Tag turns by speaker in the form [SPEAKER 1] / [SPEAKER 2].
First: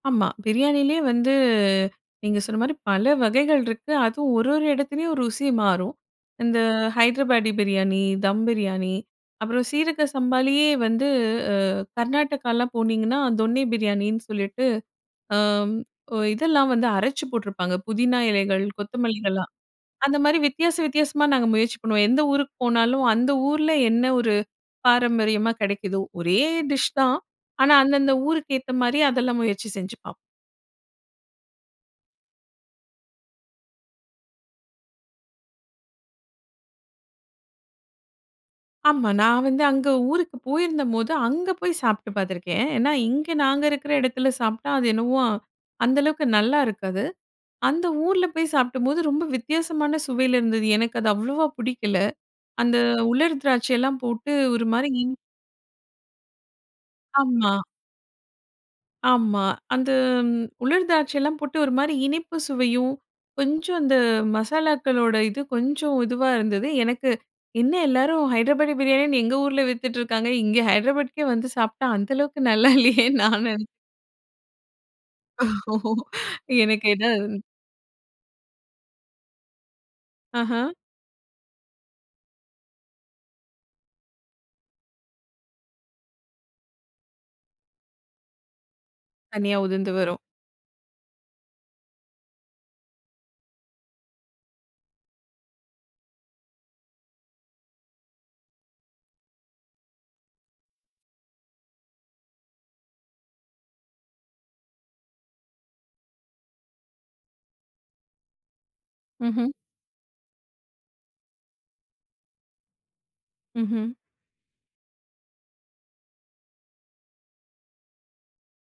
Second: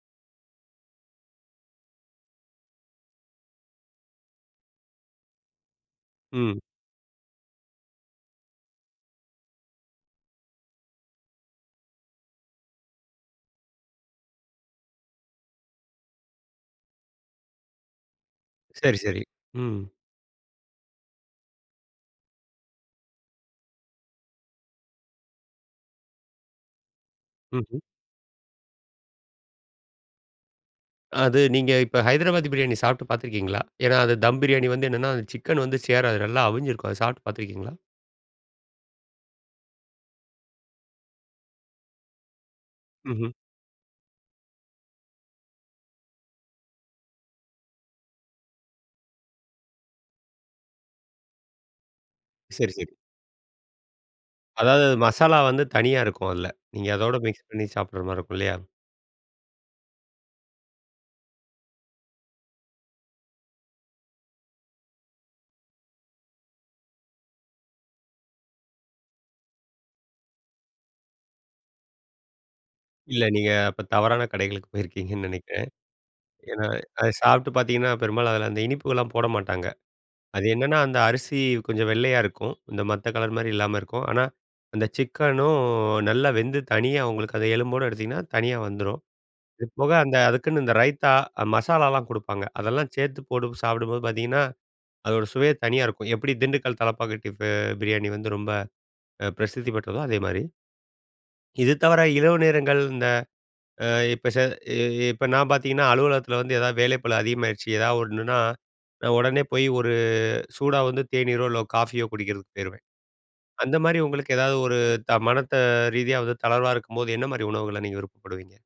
[SPEAKER 1] ஆமா, பிரியாணிலயே வந்து, நீங்க சொன்ன மாரி பல வகைகள் இருக்கு. அதுவும் ஒரு ஒரு எடத்துலேயும் ருசி மாறும். இந்த
[SPEAKER 2] ம்.
[SPEAKER 1] ஹைதராபாடி பிரியாணி, தம் பிரியாணி, அப்புறம் சீரக சம்பாலயே வந்து அ கர்நாடகாலாம் போனீங்கன்னா, தொன்னி பிரியாணின்னு சொல்லிட்டு, ஆம், ஒ இதெல்லாம் வந்து அரைச்சி போட்ருப்பாங்க. புதினா இலைகள்
[SPEAKER 2] சரி, சரி.
[SPEAKER 1] கொத்தமல்லிகள்லாம்.
[SPEAKER 2] ம்.
[SPEAKER 1] அந்த மாரி வித்தியாச வித்தியாசமா, நாங்க முயற்சி பண்ணுவோம். எந்த ஊருக்கு போனாலும் அந்த ஊர்ல என்ன ஒரு பாரம்பரியமா கிடைக்குதோ, ஒரே டிஷ் தான். ஆனா,
[SPEAKER 2] ம்ஹ்ம்.
[SPEAKER 1] அந்த அந்த ஊருக்கு ஏத்த மாரி அதெல்லாம் முயற்சி செஞ்சு பா
[SPEAKER 2] அது நீங்க இப்ப ஹைதராபாதி பிரியாணி சாப்ட்டு பாத்துருக்கீங்களா? ஏன்னா அது தம் பிரியாணி வந்து என்னன்னா, அந்த சிக்கன் வந்து சேராது. நல்லா அவிஞ்சிருக்கும் அது சாப்பிட்டு பாத்துருக்கீங்களா?
[SPEAKER 1] ஆமா, நான் வந்து அங்க ஊருக்கு போயிருந்தம்போது, அங்க போய் சாப்ட்டு பாத்துருக்கேன். அ ஏன்னா, இங்க
[SPEAKER 2] ம்ஹ்ம்.
[SPEAKER 1] நாங்க இருக்கிற எடத்துல சாப்ட்டா, அது என்னவோ, அந்த அளவுக்கு நல்லா இருக்காது. அந்த ஊர்ல போய் சாப்ட்டம்போது, ரொம்ப வித்தியாசமான சுவையில இருந்தது. எனக்கு அது அவ்ளவா புடிக்கல.
[SPEAKER 2] சரி,
[SPEAKER 1] அந்த
[SPEAKER 2] சரி.
[SPEAKER 1] உலர் திராட்சை எல்லாம் போட்டு ஒரு
[SPEAKER 2] அதாவது
[SPEAKER 1] மாரி
[SPEAKER 2] அது
[SPEAKER 1] இனி
[SPEAKER 2] மசாலா வந்து தனியா, இருக்கும் அதில நீங்க அதோடு மிக்ஸ்
[SPEAKER 1] ஆமா.
[SPEAKER 2] பண்ணி சாப்பிடுற மாரி இருக்கும் இல்லையா?
[SPEAKER 1] ஆமா, அந்த ம் உலர் திராட்சைலாம் போட்டு, ஒரு மாரி இனிப்பு சுவையும், கொஞ்சம் அந்த மசாலாக்களோட இது கொஞ்சம் இதுவா இருந்தது. எனக்கு, என்ன எல்லாரும் ஹைட்ராபாடி பிரியாணின்னு, எங்க ஊர்ல வித்துட்டிருக்காங்க. இங்கே ஹைட்ராபாட்க்கே வந்து சாப்ட்டா, அந்த அளவுக்கு நல்லா இல்லையேன்னு
[SPEAKER 2] இல்ல,
[SPEAKER 1] நான்
[SPEAKER 2] நீங்க
[SPEAKER 1] நென
[SPEAKER 2] அப்ப தவறான கடைகளுக்கு போயிருக்கீங்கன்னு நெனைக்கிறேன். ஏன்னா,
[SPEAKER 1] எனக்கு எதோ
[SPEAKER 2] அதை சாப்பிட்டு பாத்தீங்கன்னா, பெரும்பாலும் அதில அந்த இனிப்புகள்லாம் போட மாட்டாங்க. அது
[SPEAKER 1] ஆஹ.
[SPEAKER 2] என்னன்னா, அந்த அரிசி கொஞ்சம் வெள்ளையா இருக்கும். இந்த மத்த கலர் மாரி இல்லாம, இருக்கும். ஆனா, அந்த சிக்கனும் நல்லா வெந்து, தனியாக உங்களுக்கு அதை எலும்போட எடுத்தீங்கன்னா, தனியா வந்துரும்.
[SPEAKER 1] தனியா
[SPEAKER 2] இது
[SPEAKER 1] உதிர்ந்து
[SPEAKER 2] போக, அந்த
[SPEAKER 1] வரும்.
[SPEAKER 2] அதுக்குன்னு இந்த ரைத்தா, மசாலாலாம் குடுப்பாங்க. அதெல்லாம் சேத்து போட்டு சாப்பிடும்போது பாத்தீங்கன்னா, அதோட சுவையே தனியா இருக்கும். எப்படி திண்டுக்கல் தலப்பாக்கட்டி பெ பிரியாணி வந்து ரொம்ப அ பிரசித்தி பெற்றதோ, அதேமாரி, இது தவிர இரவு நேரங்கள், இந்த அ இப்போ செ அ இப்ப நான் பாத்தீங்கன்னா, அலுவலகத்தில வந்து ஏதாவது வேலைப்பலு அதிகமாயிருச்சு, ஏதாவது ஒண்ணுன்னா, நான் உடனே
[SPEAKER 1] ம்ஹ்ம்.
[SPEAKER 2] போயி ஒரு சூடா வந்து தேனீரோ, இல்லை காஃபியோ குடிக்கிறதுக்கு போயிருவேன். அந்த
[SPEAKER 1] ம்ஹ்ம்.
[SPEAKER 2] மாரி உங்களுக்கு ஏதாவது ஒரு த மனத்த ரீதியா தளர்வா, இருக்கும்போது என்ன மாரி உணவுகள நீங்க விருப்பப்படுவீங்க.